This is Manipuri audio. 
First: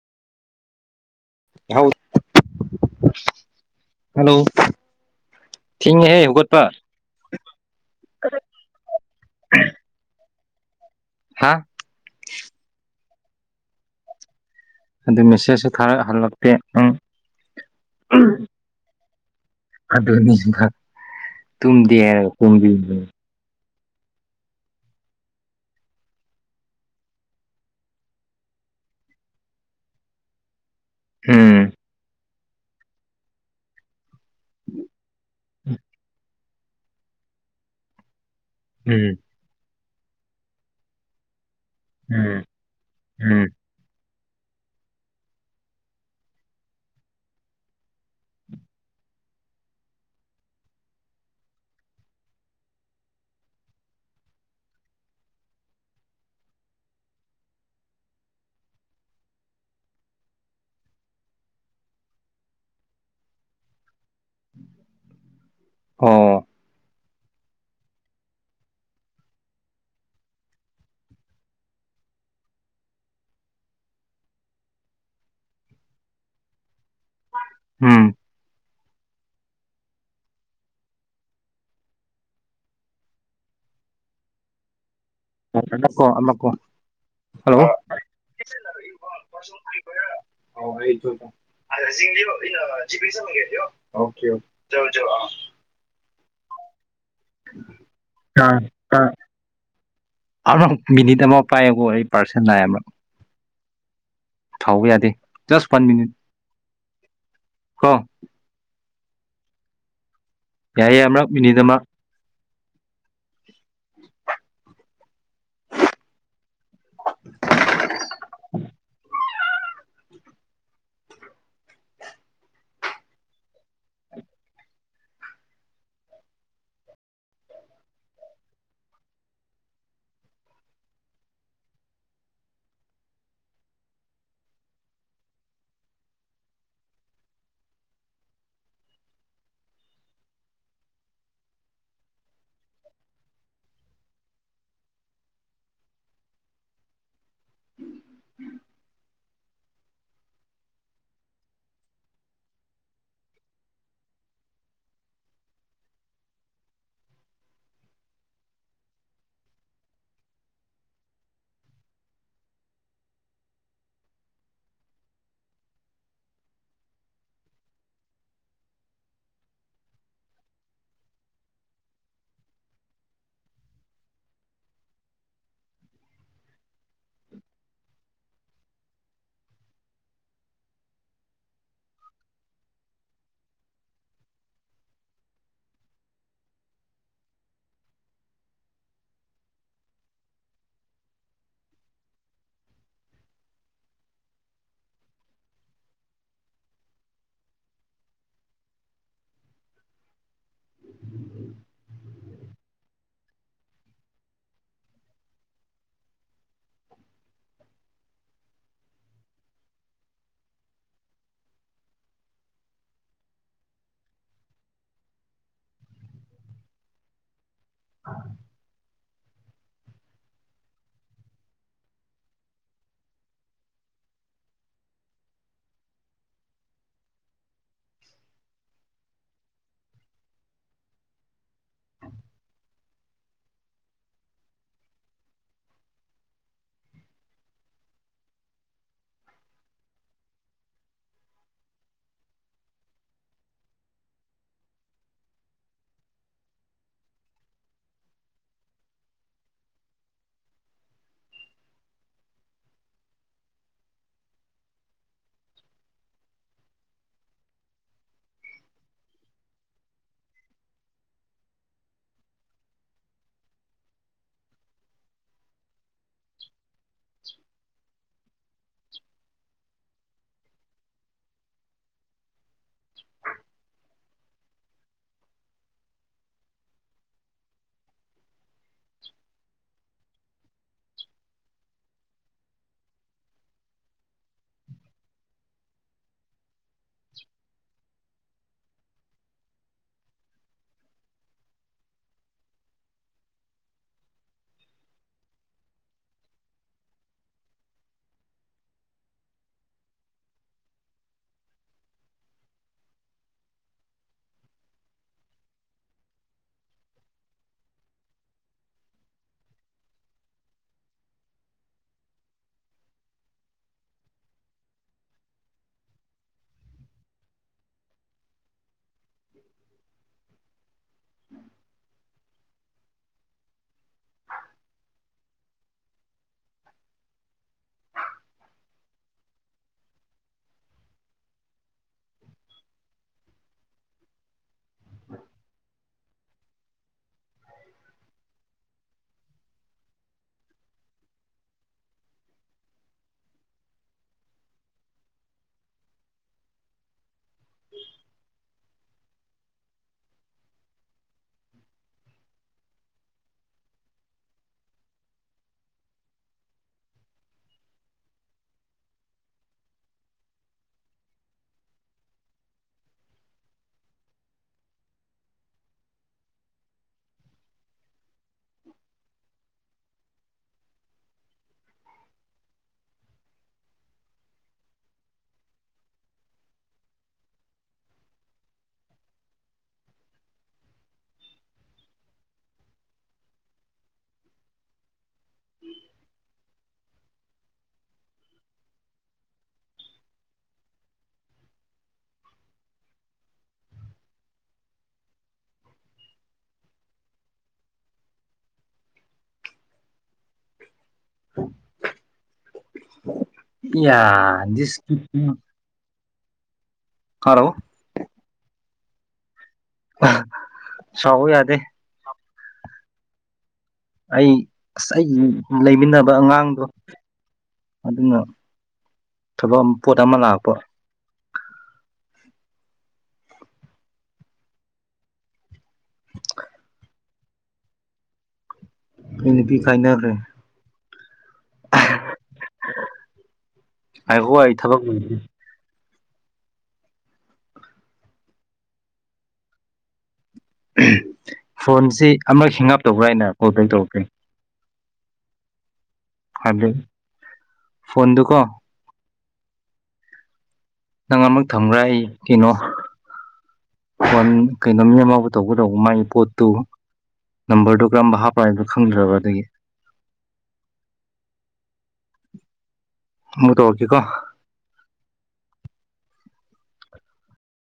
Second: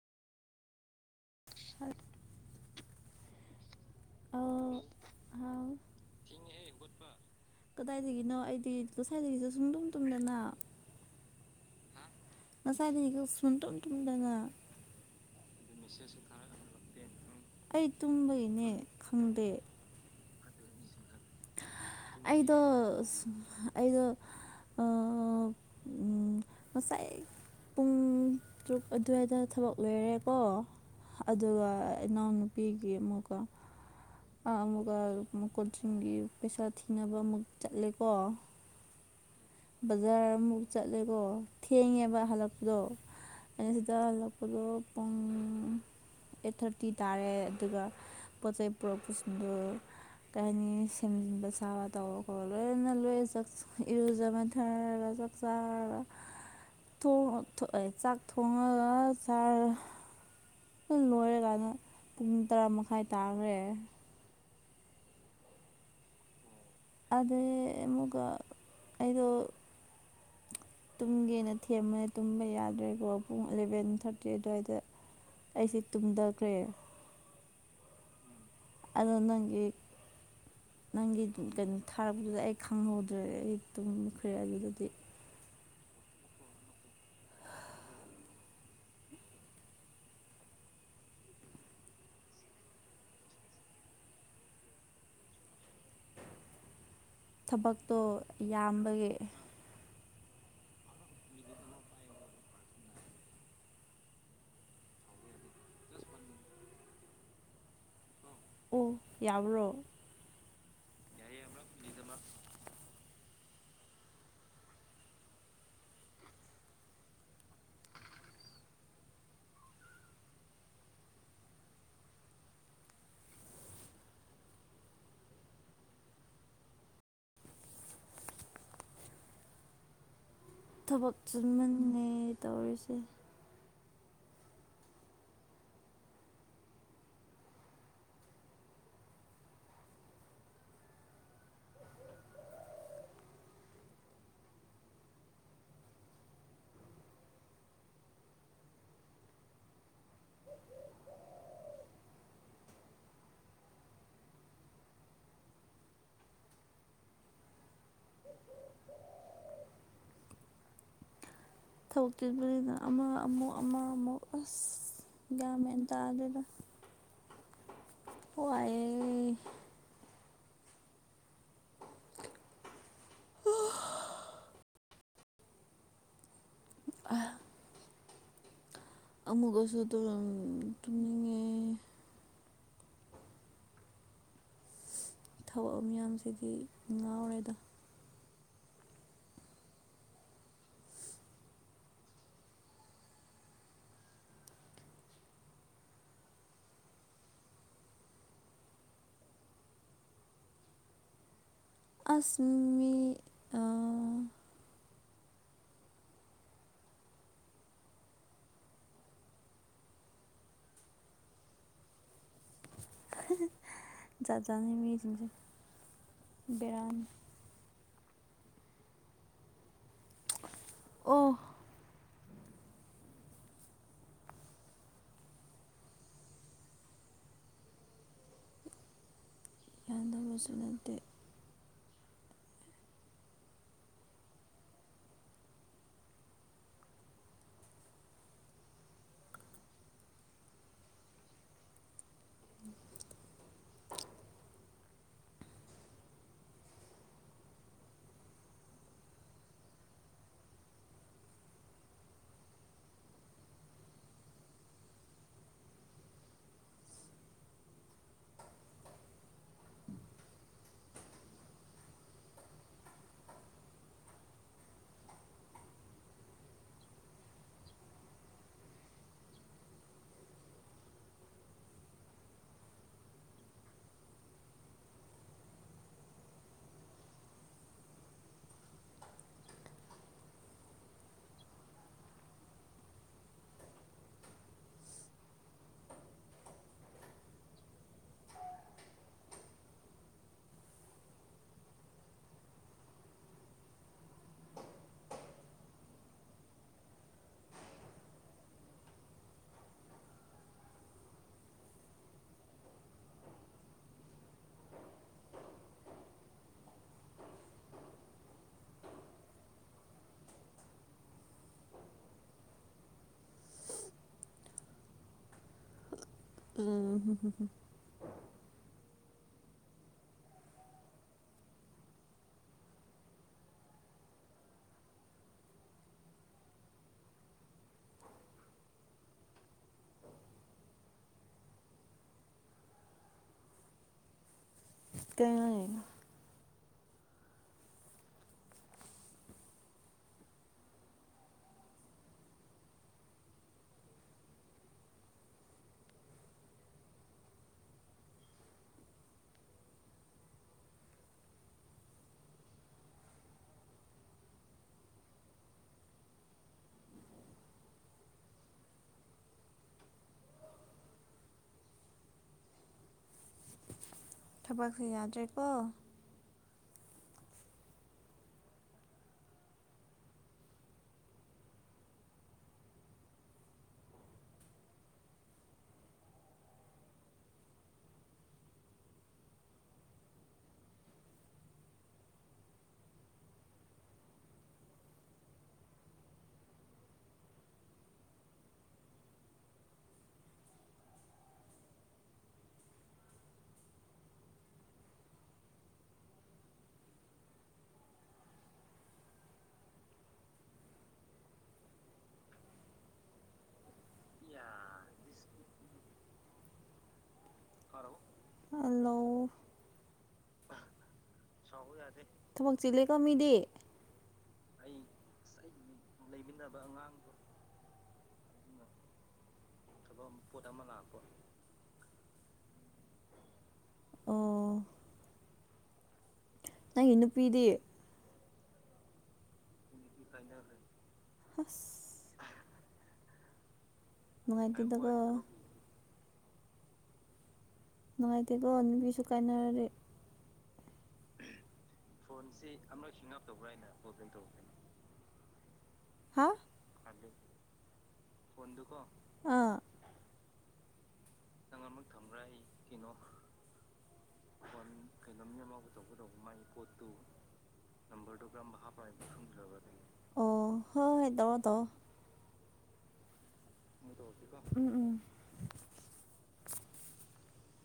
ꯍꯜ [unintelligible] ꯑꯧ ꯍꯥꯎ ꯏꯪꯉꯤꯍꯦ ꯍꯧꯒꯠꯄ ꯀꯗꯥꯏꯗꯒꯤꯅꯣ ꯑꯩꯗꯤ ꯉꯁꯥꯏꯗꯒꯤꯁꯨ ꯁꯨꯡꯗꯨꯝ ꯇꯨꯝꯗꯅ ꯍꯥ ꯉꯁꯥꯏꯗꯒꯤ ꯁꯨꯟꯇꯨꯝ ꯇꯨꯝꯗꯅ ꯑꯗꯨ ꯃꯦꯁꯦꯖꯁꯨ ꯃꯦꯁꯦꯁꯁꯨ ꯊꯥꯔꯒ ꯊꯥꯔꯛꯍꯜꯂꯛꯇꯦ ꯎꯝ ꯍꯜꯂꯛꯇꯦ ꯑꯩ ꯇꯨꯝꯕꯒꯤꯅꯦ ꯈꯪꯗꯦ ꯑꯗꯨꯅꯤꯁꯤꯅ ꯇꯨꯝꯗꯦ ꯍꯥꯏꯔ ꯑꯩꯗꯣ ꯇꯨꯝꯕꯤꯗ [unintelligible] ꯑꯩꯗꯣ ꯑꯥ ꯎꯝ ꯉꯁꯥꯏ ꯄꯨꯡ ꯇꯔꯨꯛ ꯑꯗꯨꯋꯥꯏꯗ ꯊꯕꯛ ꯂꯣꯏꯔꯦꯀꯣ ꯎꯝ ꯑꯗꯨꯒ ꯏꯅꯥꯎꯅꯨꯄꯤꯒꯤ ꯑꯃꯨꯛꯀ ꯑꯥ ꯑꯃꯨꯛꯀ ꯃꯀꯣꯆꯤꯡꯒꯤ ꯄꯩꯁꯥ ꯊꯤꯅꯕ ꯑꯃꯨꯛ ꯆꯠꯂꯦꯀꯣ ꯎꯝ ꯕꯖꯥꯔ ꯑꯃꯨꯛ ꯆꯠꯂꯦꯀꯣ ꯊꯦꯡꯉꯦꯕ ꯎꯝ ꯍꯜꯂꯛꯄꯗꯣ ꯎꯝ ꯑꯩꯅ ꯁꯤꯗ ꯍꯂꯛ ꯄꯥꯗꯣ ꯄꯨꯡ ꯑꯩꯠ ꯊꯥꯔꯇꯤ ꯇꯥꯔꯦ ꯑꯗꯨꯒ ꯄꯣꯠ ꯆꯩꯩ ꯄꯨꯔꯛꯄꯁꯤꯡꯗꯨ ꯀꯩ ꯍꯥꯏꯅꯤ ꯁꯦꯝꯖꯤꯟꯕ ꯁꯥ ꯇꯧꯕ ꯈꯣꯠꯂ ꯂꯣꯏꯅ ꯂꯣꯏꯔ [unintelligible] ꯏꯔꯨ ꯖ ꯃꯥꯏꯊꯥꯔꯒ ꯆꯥꯛ ꯆꯥꯔꯒ ꯊꯣꯡꯉꯣ ꯊꯣ ꯑꯦ ꯆꯥꯛ ꯊꯣꯡꯉꯒ ꯆꯥꯔ ꯄꯨꯡ ꯂꯣꯏꯔꯒꯥꯅ ꯄꯨꯡ ꯇꯔꯥ ꯃꯈꯥꯏ ꯇꯥꯈ꯭ꯔꯦ ꯑꯣ ꯑꯗꯩ ꯑꯃꯨꯛꯀ ꯑꯩꯗꯣ ꯇꯨꯝꯒꯦꯅ ꯊꯦꯝꯕ ꯇꯨꯝꯕ ꯌꯥꯗ꯭ꯔꯦꯀꯣ ꯄꯨꯡ ꯑꯦꯂꯕꯦꯟ ꯊꯥꯔꯇꯤ ꯑꯗꯨꯋꯥꯏꯗ ꯑꯩꯁꯦ ꯇꯨꯝꯗꯒ꯭ꯔꯦ ꯎꯝ ꯑꯗꯣ ꯅꯪꯒꯤ ꯅꯪꯒꯤ ꯀꯩꯅꯣ ꯊꯥꯔꯛꯄꯗꯨꯗ ꯑꯩ ꯈꯪꯍꯧꯗ꯭ꯔꯦ ꯑꯩ ꯇꯨꯝꯈ꯭ꯔꯦ ꯑꯗꯨꯗꯗꯤ [unintelligible] ꯀꯣ ꯑꯃ ꯀꯣ ꯍꯜꯂꯣ [unintelligible] [unintelligible] [unintelligible] ꯑꯣꯀꯦ [unintelligible] ꯊꯕꯛꯇꯣ ꯌꯥꯝꯕꯒꯤ ꯑꯔꯃꯛ ꯃꯤꯅꯤꯠ ꯑꯃ ꯄꯥꯏꯌꯣꯀꯣ ꯑꯩ ꯄꯔꯁꯟ ꯂꯥꯑꯦꯕꯥ ꯊꯥꯎꯕ ꯌꯥꯗꯦ ꯖꯁ ꯋꯥꯟ ꯃꯤꯅꯤꯠ ꯀꯣ ꯑꯣ ꯌꯥꯕ꯭ꯔꯣ? ꯌꯥꯏꯌꯦ ꯑꯃꯔꯛ ꯃꯤꯅꯤꯠ ꯑꯃ [unintelligible] [inaudible] ꯊꯕꯛ ꯆꯤꯟꯃꯟꯅꯦ ꯇꯧꯔꯤꯁꯦ ꯊꯕꯛ ꯆꯤꯟꯕꯅꯤꯅ ꯑꯃ ꯑꯃꯨꯛ ꯑꯃ ꯑꯃꯨꯛ ꯑꯁ ꯒꯌ꯭ꯥꯟ ꯃꯦꯟ ꯇꯥꯗꯦꯗꯥ꯫ ꯋꯥꯌꯦ ꯑꯃꯨꯛꯀꯁꯨ ꯇꯨꯔꯨꯝ ꯇꯨꯝꯅꯤꯡꯉꯦ ꯊꯕꯛ ꯃꯌꯥꯝꯁꯤꯗꯤ ꯉꯥꯎꯔꯦꯗ ꯑꯁ ꯃꯤ ꯑꯥ ꯖꯥꯠ ꯖꯥꯠꯅꯤ ꯃꯤꯁꯤꯡꯁꯦ ꯕꯦꯔꯥꯅꯦ [inaudible] ꯑꯣ ꯌꯥꯗꯕꯁꯨ ꯅꯠꯇꯦ [inaudible] [inaudible] [inaudible] [inaudible] [inaudible] [inaudible] ꯀꯩꯅꯣꯅꯦ ꯊꯕꯛꯁꯨ ꯌꯥꯗ꯭ꯔꯦꯀꯣ [inaudible] [inaudible] ꯄꯤꯌꯥ ꯗꯤꯁꯇꯤꯛꯇꯤꯡ ꯈꯔꯥꯎ ꯍꯜꯂꯣꯎ ꯁꯥꯎꯕ ꯌꯥꯗꯦ ꯊꯕꯛ ꯆꯤꯂꯦ ꯀꯣ ꯃꯤꯗꯤ ꯑꯩ ꯑꯁ ꯑꯩ ꯂꯩꯃꯤꯟꯅꯕ ꯑꯉꯥꯡꯗꯣ ꯑꯗꯨꯅ ꯊꯕꯝ ꯕꯥꯝ ꯄꯣꯠ ꯑꯃ ꯂꯥꯛꯄ ꯑꯣ [inaudible] ꯅꯪꯒꯤ ꯅꯨꯄꯤꯗꯤ ꯏꯅꯤꯄꯤ ꯀꯥꯏꯅꯈꯔ꯭ꯦ ꯑꯁ ꯑꯩꯈꯨꯋꯥꯏ ꯊꯕꯛ ꯅꯨꯡꯉꯥꯏꯇꯦꯗꯀꯣ ꯂꯣꯏꯈꯤꯒꯦ ꯅꯨꯡꯉꯥꯏꯇꯦꯀꯣ ꯅꯨꯄꯤꯁꯨ ꯀꯥꯏꯅꯔꯗꯤ ꯐꯣꯟꯁꯤ ꯑꯃꯛ ꯍꯤꯡꯉꯞꯇꯧꯕ꯭ꯔꯥ ꯅ ꯀꯣꯜ ꯇꯦꯛ ꯇꯧꯔꯛꯄꯥꯀꯦ ꯍꯥ ꯍꯥꯏꯞꯗꯦ ꯐꯣꯟꯗꯨꯀꯣ ꯑꯥ ꯅꯪꯥ ꯑꯝꯔꯛ ꯊꯕ꯭ꯔꯥ ꯑꯩ ꯀꯩꯅꯣ ꯐꯣꯟ ꯀꯩꯅꯣ ꯃꯤ ꯑꯃꯕꯨ ꯇꯧꯕꯒꯗꯧꯕ ꯃꯥꯒꯤ ꯄꯣꯠꯇꯨ ꯅꯝꯕꯔꯗꯣ ꯀꯔꯝꯕ ꯍꯥꯞꯄ꯭ꯔꯥ ꯍꯥꯏꯕꯗꯨ ꯈꯪꯗ꯭ꯔꯕ ꯑꯗꯨꯒꯤ ꯑꯣ ꯍꯣꯏ ꯍꯣꯏ ꯇꯎꯔꯣ ꯇꯥꯎꯑꯣ ꯃꯨꯛ ꯇꯧꯔꯥꯛ ꯀꯦꯀꯣ ꯎꯝ ꯎꯝ